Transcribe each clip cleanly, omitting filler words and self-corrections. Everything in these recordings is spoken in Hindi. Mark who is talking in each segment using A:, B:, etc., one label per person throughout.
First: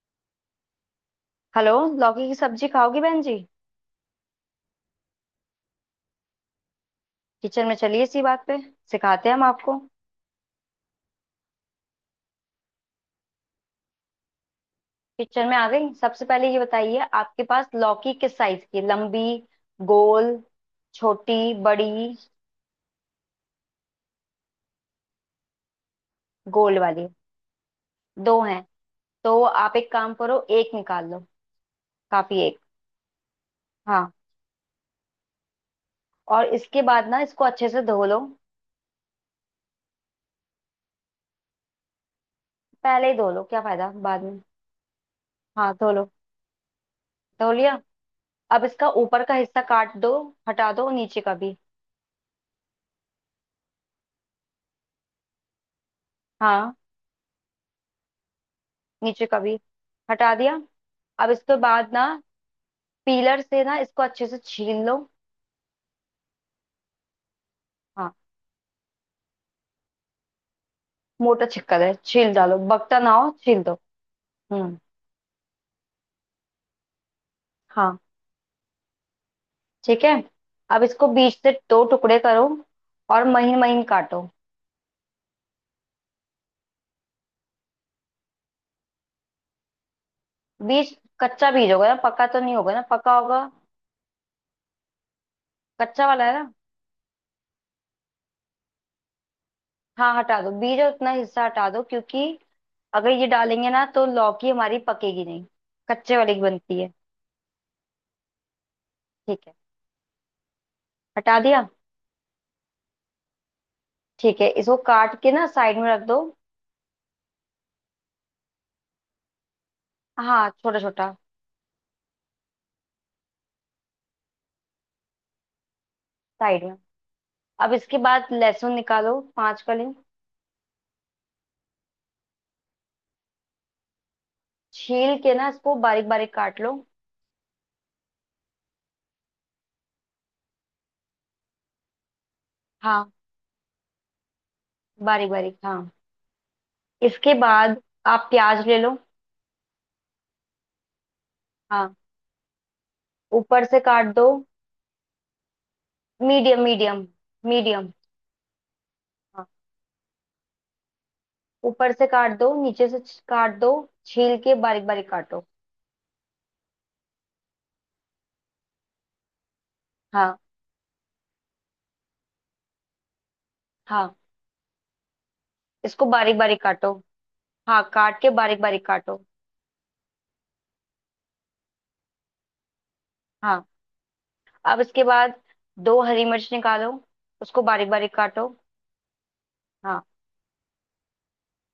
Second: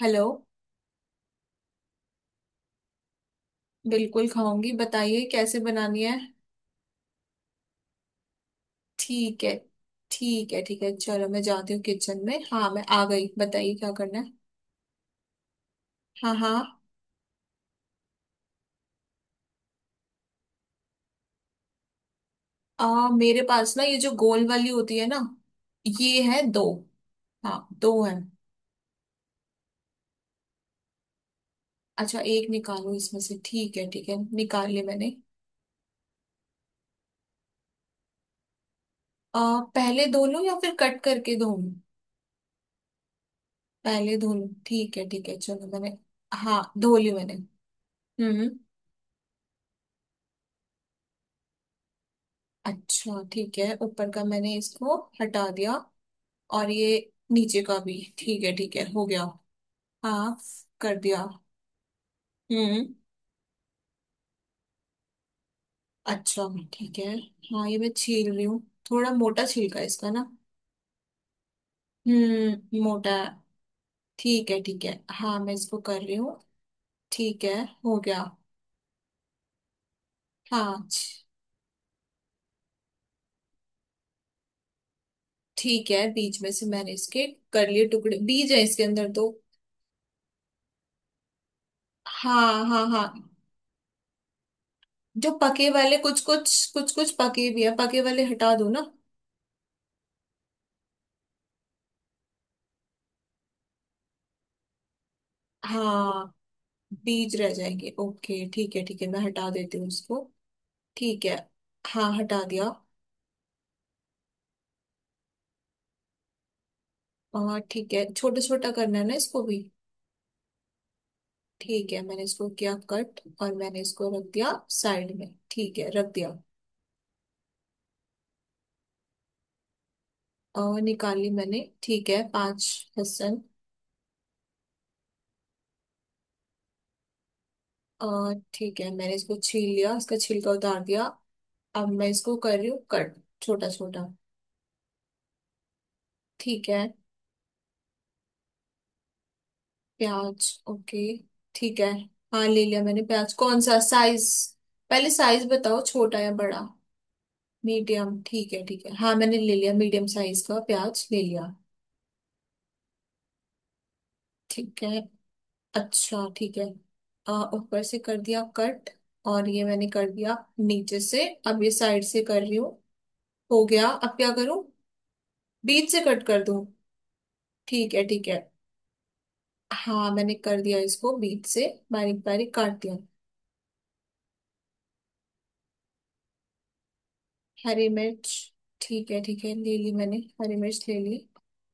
A: हेलो।
B: हेलो। लौकी की सब्जी खाओगी बहन जी?
A: बिल्कुल खाऊंगी, बताइए कैसे बनानी है।
B: किचन में चलिए। इसी बात पे सिखाते हैं हम
A: ठीक है,
B: आपको।
A: ठीक है ठीक है, चलो मैं जाती हूँ किचन में। हाँ मैं आ गई, बताइए क्या करना है।
B: किचन में आ गई। सबसे
A: हाँ
B: पहले
A: हाँ।
B: ये बताइए आपके पास लौकी किस साइज की है? लंबी, गोल, छोटी, बड़ी?
A: मेरे पास ना ये जो गोल वाली होती है ना, ये है दो।
B: गोल वाली।
A: हाँ दो है।
B: दो हैं। तो आप एक काम करो, एक निकाल लो।
A: अच्छा,
B: काफी
A: एक
B: एक।
A: निकालो इसमें से। ठीक है ठीक
B: हाँ।
A: है, निकाल लिया मैंने।
B: और इसके बाद ना इसको अच्छे से धो लो।
A: पहले धो लूँ या फिर कट करके धो लूं?
B: पहले ही धो लो, क्या फायदा
A: पहले
B: बाद
A: धो
B: में।
A: लूँ, ठीक है ठीक है, चलो
B: हाँ, धो
A: मैंने।
B: लो।
A: हाँ धो ली मैंने।
B: धो लिया।
A: हम्म।
B: अब इसका ऊपर का हिस्सा काट दो। हटा दो नीचे का भी।
A: अच्छा ठीक है, ऊपर का मैंने इसको हटा दिया। और
B: हाँ।
A: ये नीचे का भी, ठीक है हो गया।
B: नीचे का भी हटा
A: हाँ,
B: दिया।
A: कर दिया।
B: अब इसके बाद ना
A: हम्म।
B: पीलर से ना इसको अच्छे से छील लो।
A: अच्छा ठीक है, हाँ ये मैं
B: हाँ।
A: छील रही हूँ। थोड़ा मोटा छिलका है इसका ना।
B: मोटा छिक्कर है, छील डालो,
A: हम्म,
B: बकता
A: मोटा
B: ना
A: है।
B: हो छील दो।
A: ठीक है
B: हम्म।
A: ठीक है, हाँ मैं इसको कर रही हूँ। ठीक है, हो
B: हाँ।
A: गया।
B: ठीक है। अब
A: हाँ।
B: इसको बीच से दो टुकड़े करो और महीन महीन काटो।
A: ठीक है, बीज में से मैंने इसके कर लिए टुकड़े। बीज है इसके अंदर तो।
B: बीज? कच्चा बीज होगा ना, पका तो नहीं
A: हाँ
B: होगा
A: हाँ
B: ना,
A: हाँ।
B: पका होगा?
A: जो पके वाले,
B: कच्चा
A: कुछ
B: वाला है ना।
A: कुछ कुछ कुछ पके भी है, पके वाले हटा दो ना।
B: हाँ हटा दो बीज और उतना हिस्सा हटा दो, क्योंकि अगर ये डालेंगे ना तो लौकी हमारी पकेगी नहीं। कच्चे
A: हाँ,
B: वाली की बनती है।
A: बीज रह जाएंगे। ओके ठीक है ठीक है, मैं
B: ठीक
A: हटा
B: है।
A: देती हूँ इसको। ठीक है।
B: हटा दिया।
A: हाँ हटा दिया।
B: ठीक है इसको काट के ना साइड में रख दो।
A: और ठीक है, छोटा छोटा करना है ना इसको भी।
B: हाँ, छोटा छोटा।
A: ठीक है, मैंने इसको किया कट और मैंने इसको रख दिया साइड में। ठीक है, रख दिया।
B: साइड में। अब इसके बाद लहसुन निकालो, 5 कली।
A: और निकाल ली मैंने, ठीक है पांच लहसुन।
B: छील के ना इसको बारीक बारीक काट लो।
A: और ठीक है, मैंने इसको छील लिया, इसका छिलका उतार दिया। अब मैं इसको कर रही हूँ
B: हाँ।
A: कट, छोटा छोटा।
B: बारीक बारीक, हाँ।
A: ठीक है।
B: इसके बाद आप प्याज ले लो।
A: प्याज, ओके ठीक है।
B: हाँ।
A: हाँ ले लिया मैंने प्याज। कौन
B: ऊपर
A: सा
B: से काट
A: साइज?
B: दो।
A: पहले साइज बताओ, छोटा या बड़ा।
B: Medium medium. मीडियम।
A: मीडियम, ठीक है ठीक है। हाँ मैंने
B: हाँ।
A: ले लिया, मीडियम साइज का प्याज ले लिया।
B: ऊपर से काट दो, नीचे से काट दो। छील के
A: ठीक
B: बारीक
A: है,
B: बारीक काटो।
A: अच्छा ठीक है। ऊपर से कर दिया कट, और ये मैंने कर दिया
B: हाँ।
A: नीचे से, अब ये साइड से कर रही हूँ। हो गया,
B: हाँ,
A: अब क्या करूँ? बीच से
B: इसको
A: कट
B: बारीक
A: कर दूँ?
B: बारीक काटो। हाँ,
A: ठीक है
B: काट
A: ठीक
B: के
A: है।
B: बारीक बारीक काटो।
A: हाँ मैंने कर दिया इसको बीच से, बारीक बारीक काट दिया।
B: हाँ। अब इसके बाद दो हरी मिर्च निकालो, उसको
A: हरी
B: बारीक बारीक
A: मिर्च,
B: काटो।
A: ठीक है ठीक है, ले ली
B: हाँ।
A: मैंने हरी मिर्च ले ली।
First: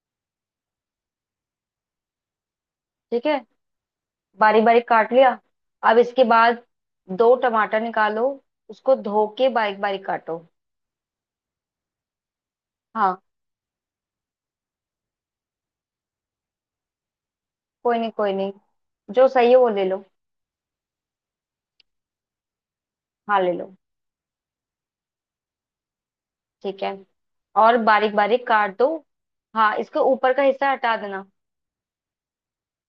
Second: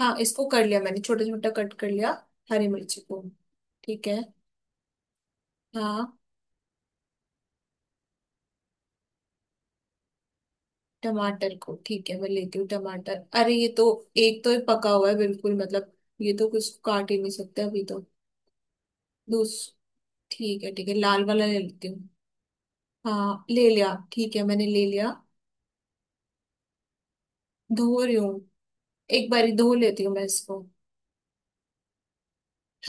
A: हाँ इसको कर लिया मैंने, छोटा छोटा कट कर लिया, हरी मिर्च को।
B: ठीक है।
A: ठीक है।
B: बारीक बारीक काट लिया। अब
A: हाँ।
B: इसके बाद दो टमाटर निकालो, उसको धो के बारीक बारीक काटो।
A: टमाटर को, ठीक है मैं लेती हूँ टमाटर।
B: हाँ।
A: अरे ये तो, एक तो ये पका हुआ है बिल्कुल, मतलब ये तो कुछ काट ही नहीं सकते अभी
B: कोई
A: तो।
B: नहीं, कोई नहीं। जो सही
A: दूस
B: है वो ले लो।
A: ठीक है ठीक है, लाल वाला ले लेती हूँ।
B: हाँ,
A: हाँ
B: ले
A: ले
B: लो।
A: लिया, ठीक है मैंने ले लिया।
B: ठीक है और
A: धो रही
B: बारीक
A: हूँ,
B: बारीक काट दो।
A: एक बारी धो
B: हाँ, इसको
A: लेती हूँ मैं
B: ऊपर का
A: इसको।
B: हिस्सा हटा देना।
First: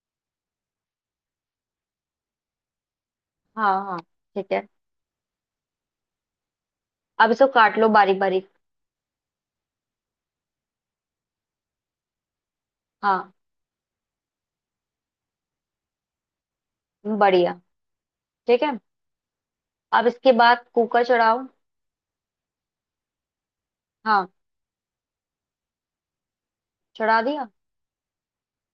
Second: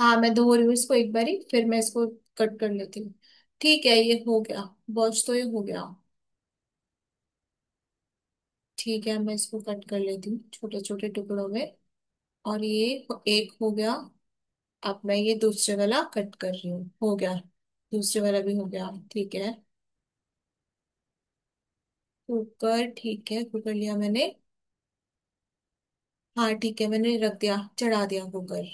A: हाँ मैं धो रही हूँ इसको एक बारी, फिर मैं इसको कट कर लेती हूँ।
B: हाँ।
A: ठीक है,
B: हाँ।
A: ये हो
B: ठीक
A: गया।
B: है।
A: वॉश तो ये हो गया।
B: अब इसको काट लो बारीक बारीक।
A: ठीक है, मैं इसको कट कर लेती हूँ, छोटे छोटे टुकड़ों में। और ये
B: हाँ।
A: एक हो गया। अब मैं ये दूसरे वाला कट कर रही हूँ। हो गया,
B: बढ़िया।
A: दूसरे वाला भी
B: ठीक
A: हो
B: है।
A: गया। ठीक है।
B: अब इसके बाद कुकर चढ़ाओ।
A: कुकर, ठीक है कुकर लिया मैंने।
B: हाँ।
A: हाँ ठीक है, मैंने
B: चढ़ा
A: रख
B: दिया।
A: दिया, चढ़ा दिया कुकर।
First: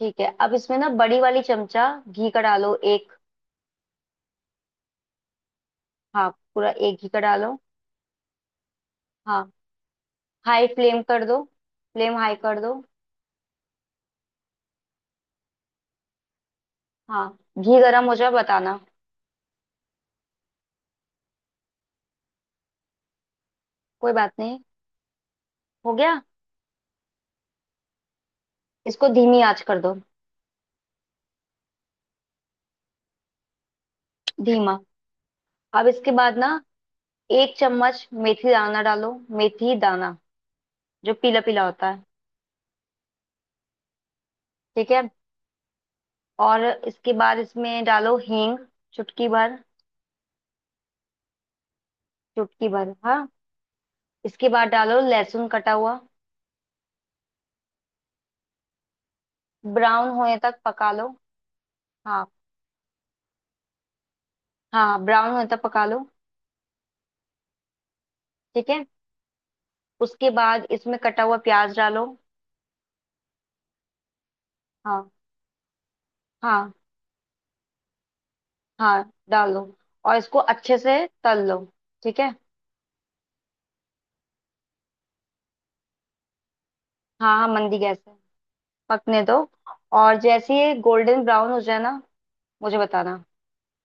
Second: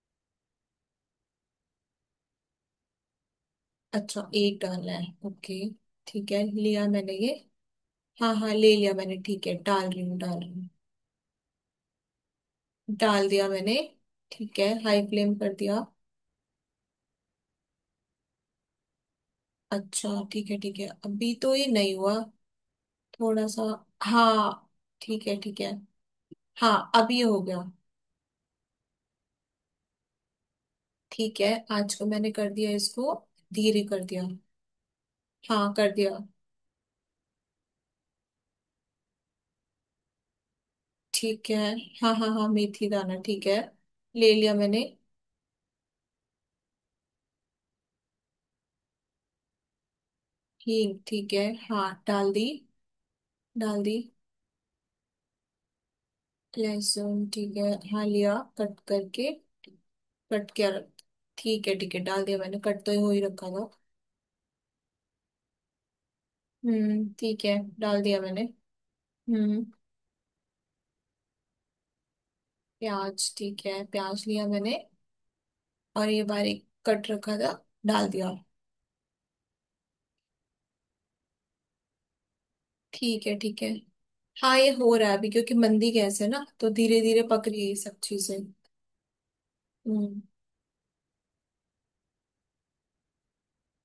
B: ठीक है अब इसमें ना बड़ी वाली चमचा घी का डालो एक।
A: अच्छा, एक डालना है, ओके ठीक
B: हाँ।
A: है,
B: पूरा
A: लिया
B: एक घी
A: मैंने
B: का
A: ये।
B: डालो।
A: हाँ हाँ ले लिया मैंने, ठीक
B: हाँ।
A: है डाल रही हूँ डाल रही
B: हाई
A: हूँ।
B: फ्लेम कर दो। फ्लेम हाई कर दो।
A: डाल दिया मैंने। ठीक है, हाई फ्लेम कर दिया।
B: हाँ। घी गरम हो जाए बताना।
A: अच्छा ठीक है ठीक है, अभी तो ये नहीं हुआ, थोड़ा सा।
B: कोई बात नहीं।
A: हाँ, ठीक है ठीक है।
B: हो गया।
A: हाँ अब ये हो गया।
B: इसको धीमी आंच कर दो।
A: ठीक है, आज को मैंने कर दिया इसको, धीरे कर दिया।
B: धीमा।
A: हाँ
B: अब
A: कर
B: इसके
A: दिया।
B: बाद ना 1 चम्मच मेथी दाना डालो। मेथी दाना, जो पीला
A: ठीक है।
B: पीला होता है।
A: हाँ हाँ हाँ, मेथी दाना ठीक है, ले लिया मैंने।
B: ठीक है। और इसके बाद इसमें डालो हींग, चुटकी भर।
A: हींग, ठीक है हाँ डाल दी।
B: चुटकी भर, हाँ।
A: डाल दी।
B: इसके बाद डालो लहसुन कटा हुआ।
A: लहसुन, ठीक है हाँ लिया कट करके,
B: ब्राउन होने
A: कट
B: तक
A: किया।
B: पका लो।
A: ठीक है ठीक है, डाल
B: हाँ।
A: दिया मैंने, कट तो हो ही रखा था।
B: हाँ, ब्राउन होने तक पका लो।
A: ठीक है, डाल दिया मैंने।
B: ठीक है।
A: हम्म।
B: उसके बाद इसमें कटा हुआ प्याज डालो।
A: प्याज, ठीक है प्याज लिया मैंने।
B: हाँ।
A: और ये बारीक
B: हाँ।
A: कट रखा था, डाल दिया।
B: हाँ डालो और इसको अच्छे से तल लो। ठीक है।
A: ठीक है ठीक है। हाँ ये हो रहा है अभी, क्योंकि मंदी गैस है ना तो धीरे धीरे
B: हाँ हाँ,
A: पक रही है ये
B: मंदी गैस
A: सब
B: है।
A: चीजें।
B: पकने दो और
A: हम्म।
B: जैसे ये गोल्डन ब्राउन हो जाए ना मुझे बताना।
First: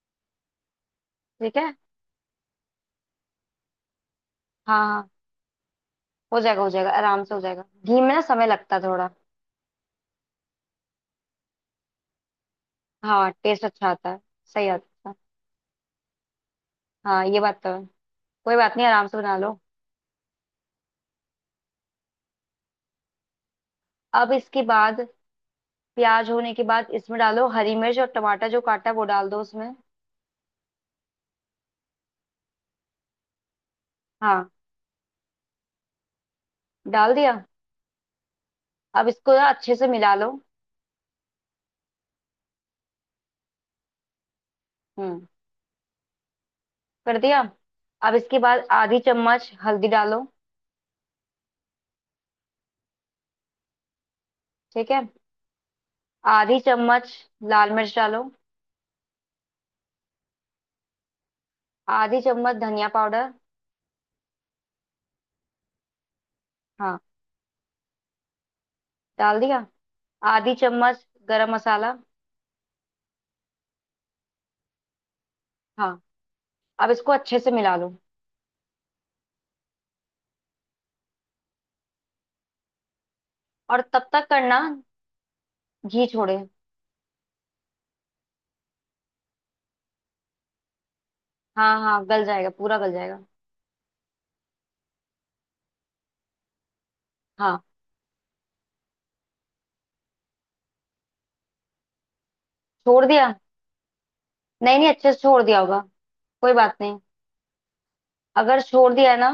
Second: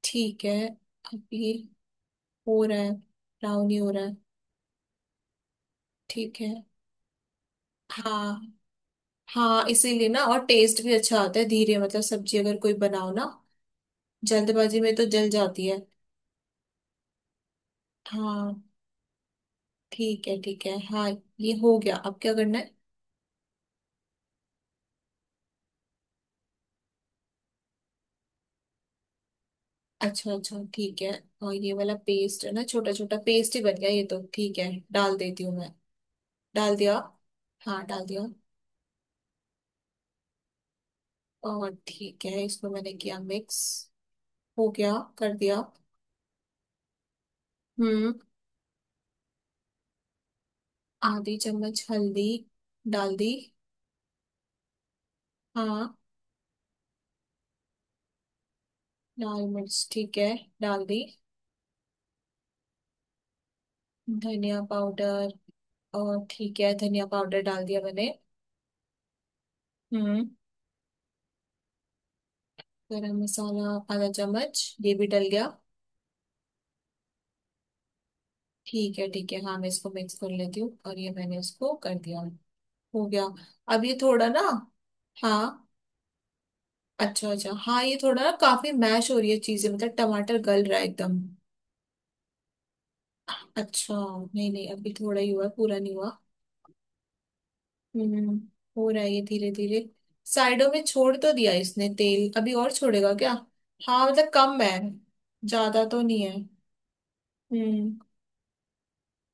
A: ठीक है। अब ये
B: ठीक है।
A: हो रहा है, ब्राउन ही हो रहा है।
B: हाँ हाँ। हो
A: ठीक है।
B: जाएगा, हो जाएगा, आराम से हो जाएगा। घी में ना
A: हाँ
B: समय लगता है थोड़ा।
A: हाँ, इसीलिए ना, और टेस्ट भी अच्छा आता है धीरे। मतलब सब्जी अगर कोई बनाओ ना
B: हाँ, टेस्ट अच्छा आता है। सही
A: जल्दबाजी में तो
B: आता है।
A: जल जाती है।
B: हाँ, ये बात तो है। कोई
A: हाँ।
B: बात नहीं, आराम से बना लो।
A: ठीक है ठीक है। हाँ ये हो गया, अब क्या करना है?
B: अब इसके बाद प्याज होने के बाद इसमें डालो हरी मिर्च और टमाटर। जो काटा है वो डाल दो उसमें।
A: अच्छा अच्छा, ठीक है। और ये वाला पेस्ट है ना, छोटा छोटा पेस्ट ही बन गया ये तो,
B: हाँ।
A: ठीक है। डाल देती हूँ मैं। डाल दिया।
B: डाल दिया।
A: हाँ डाल दिया।
B: अब इसको ना अच्छे से मिला लो।
A: और ठीक है, इसको मैंने किया मिक्स। हो गया,
B: हम्म।
A: कर दिया।
B: कर दिया।
A: हम्म।
B: अब इसके बाद आधी चम्मच हल्दी डालो।
A: आधी चम्मच हल्दी डाल दी।
B: ठीक है।
A: हाँ।
B: आधी चम्मच लाल मिर्च डालो।
A: लाल मिर्च, ठीक है डाल दी।
B: आधी चम्मच धनिया पाउडर।
A: धनिया पाउडर, और ठीक है
B: हाँ।
A: धनिया पाउडर डाल दिया मैंने।
B: डाल दिया।
A: हम्म।
B: आधी चम्मच गरम मसाला।
A: गरम मसाला, आधा चम्मच ये भी डल गया।
B: हाँ। अब इसको अच्छे से मिला लो।
A: ठीक है ठीक है, हाँ मैं इसको मिक्स कर लेती हूँ। और ये मैंने इसको कर दिया, हो गया।
B: और
A: अब ये
B: तब तक
A: थोड़ा ना।
B: करना
A: हाँ।
B: घी छोड़े।
A: अच्छा अच्छा, हाँ ये थोड़ा ना, काफी मैश हो रही है चीजें। मतलब टमाटर गल रहा है एकदम।
B: हाँ हाँ, गल जाएगा, पूरा गल जाएगा।
A: अच्छा, नहीं नहीं अभी थोड़ा ही हुआ है, पूरा नहीं हुआ।
B: हाँ,
A: हम्म। हो रहा है ये धीरे धीरे। साइडों में छोड़ तो दिया इसने तेल, अभी और
B: छोड़
A: छोड़ेगा क्या?
B: दिया।
A: हाँ, मतलब कम है।
B: नहीं नहीं, अच्छे से छोड़ दिया होगा।
A: ज्यादा तो नहीं है।
B: कोई बात नहीं।
A: हम्म।
B: अगर छोड़ दिया है ना,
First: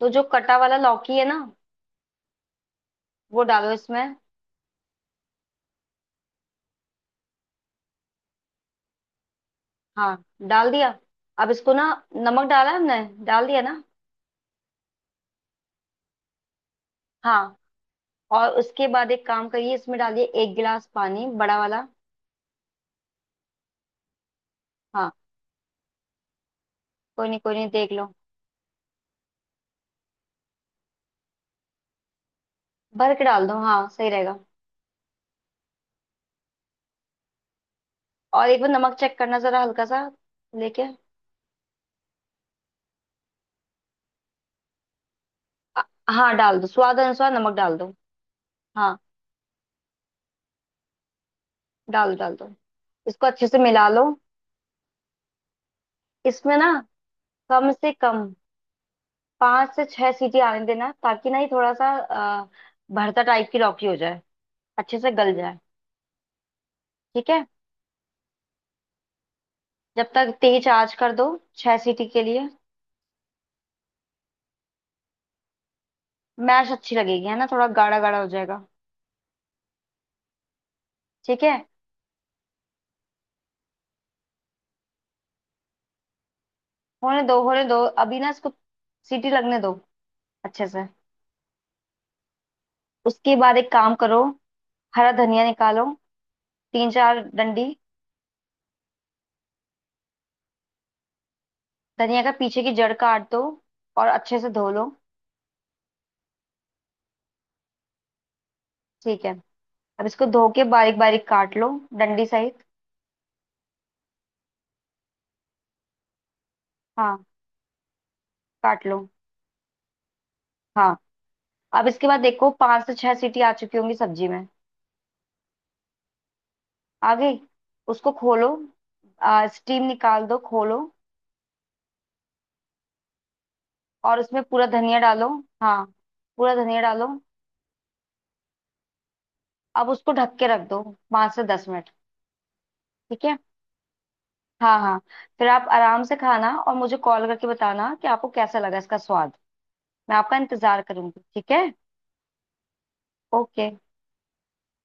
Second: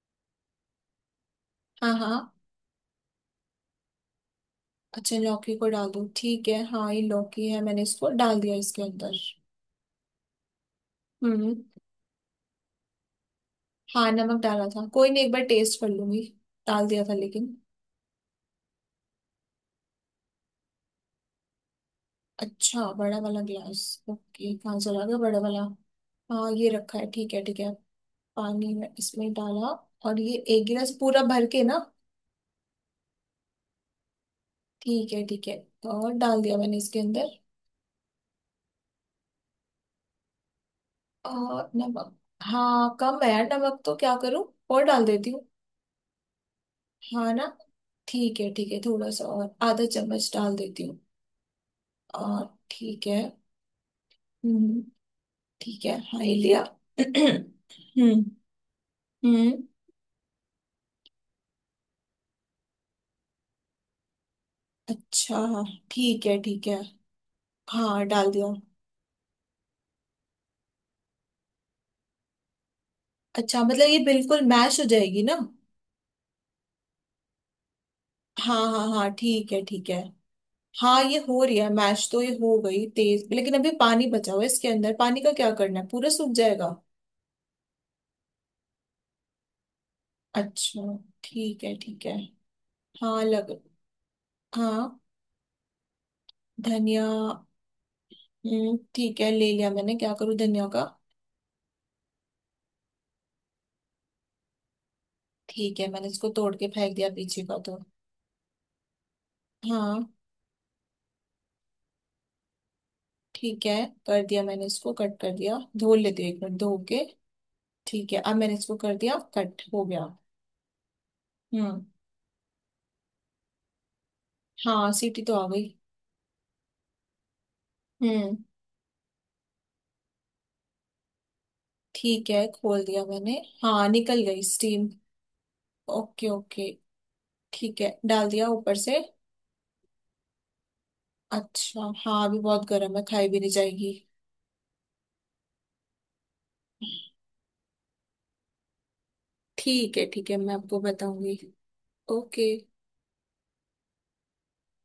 B: तो जो कटा वाला लौकी है ना,
A: हाँ हाँ।
B: वो डालो इसमें।
A: अच्छा, लौकी को डाल दो, ठीक है। हाँ ये लौकी है, मैंने इसको डाल दिया इसके अंदर।
B: हाँ। डाल दिया। अब
A: हम्म।
B: इसको ना, नमक डाला हमने, डाल दिया ना?
A: हाँ नमक डाला था, कोई नहीं एक बार टेस्ट कर लूंगी, डाल दिया था लेकिन।
B: हाँ। और उसके बाद एक काम करिए, इसमें डालिए 1 गिलास पानी, बड़ा वाला।
A: अच्छा, बड़ा वाला गिलास, ओके। कहाँ चला
B: हाँ।
A: गया बड़ा वाला? हाँ ये रखा है,
B: कोई
A: ठीक
B: नहीं,
A: है
B: कोई
A: ठीक
B: नहीं,
A: है।
B: देख लो।
A: पानी में इसमें डाला, और ये एक गिलास पूरा भर के ना।
B: भर के डाल दो, हाँ सही रहेगा।
A: ठीक है ठीक है, और डाल दिया मैंने इसके अंदर।
B: और एक बार नमक चेक करना, जरा हल्का सा लेके।
A: और नमक, हाँ कम है यार नमक तो, क्या करूँ, और डाल देती हूँ।
B: अ- हाँ, डाल दो, स्वाद
A: हाँ
B: अनुसार
A: ना।
B: नमक डाल दो।
A: ठीक है ठीक है,
B: हाँ,
A: थोड़ा सा और आधा चम्मच डाल देती हूँ।
B: डाल दो, डाल
A: और,
B: दो।
A: ठीक है।
B: इसको अच्छे से मिला लो।
A: हम्म। ठीक है, हाँ ये
B: इसमें
A: लिया।
B: ना कम से
A: हम्म।
B: कम
A: हम्म।
B: पाँच से छह सीटी आने देना, ताकि ना ये थोड़ा सा भरता टाइप की लौकी हो जाए, अच्छे से गल
A: अच्छा
B: जाए।
A: हाँ। ठीक है ठीक है।
B: ठीक है।
A: हाँ डाल दिया।
B: जब तक तेज आंच कर दो, छह सीटी के लिए।
A: अच्छा, मतलब ये बिल्कुल मैश हो जाएगी ना।
B: मैश अच्छी लगेगी है ना, थोड़ा गाढ़ा गाढ़ा हो
A: हाँ
B: जाएगा।
A: हाँ हाँ, ठीक है ठीक है। हाँ ये हो
B: ठीक
A: रही
B: है।
A: है मैश तो, ये हो गई तेज, लेकिन अभी पानी बचा हुआ है इसके अंदर। पानी का क्या करना है, पूरा सूख जाएगा?
B: होने दो, होने दो। अभी ना इसको सीटी लगने दो अच्छे से।
A: अच्छा। ठीक है ठीक है। हाँ
B: उसके
A: लग।
B: बाद एक काम करो,
A: हाँ,
B: हरा धनिया निकालो, तीन
A: धनिया।
B: चार डंडी।
A: ठीक है ले लिया मैंने। क्या करूँ धनिया का?
B: धनिया का पीछे की जड़ काट दो और अच्छे से धो लो।
A: ठीक है, मैंने इसको तोड़ के फेंक दिया पीछे का तो।
B: ठीक है।
A: हाँ।
B: अब इसको धो के बारीक बारीक काट लो, डंडी सहित।
A: ठीक है, कर दिया मैंने इसको, कट कर दिया, धो लेती हूँ एक मिनट धो के।
B: हाँ,
A: ठीक है, अब मैंने इसको
B: काट
A: कर
B: लो।
A: दिया कट, हो गया।
B: हाँ।
A: हम्म।
B: अब इसके बाद देखो पांच से छह सीटी आ चुकी होंगी सब्जी में।
A: हाँ सीटी तो आ गई।
B: आ गई। उसको
A: हम्म।
B: खोलो। स्टीम निकाल दो, खोलो।
A: ठीक है, खोल दिया मैंने। हाँ
B: और
A: निकल गई
B: उसमें पूरा
A: स्टीम।
B: धनिया डालो। हाँ।
A: ओके
B: पूरा
A: ओके।
B: धनिया डालो।
A: ठीक है, डाल दिया ऊपर से।
B: अब उसको ढक के रख दो, पांच से दस
A: अच्छा
B: मिनट
A: हाँ, अभी बहुत गर्म है,
B: ठीक
A: खाई
B: है।
A: भी नहीं जाएगी।
B: हाँ हाँ। फिर आप आराम से खाना और मुझे कॉल करके बताना कि आपको कैसा लगा इसका स्वाद।
A: ठीक है
B: मैं
A: ठीक है,
B: आपका
A: मैं आपको
B: इंतजार करूंगी।
A: बताऊंगी।
B: ठीक है।
A: ओके।
B: ओके।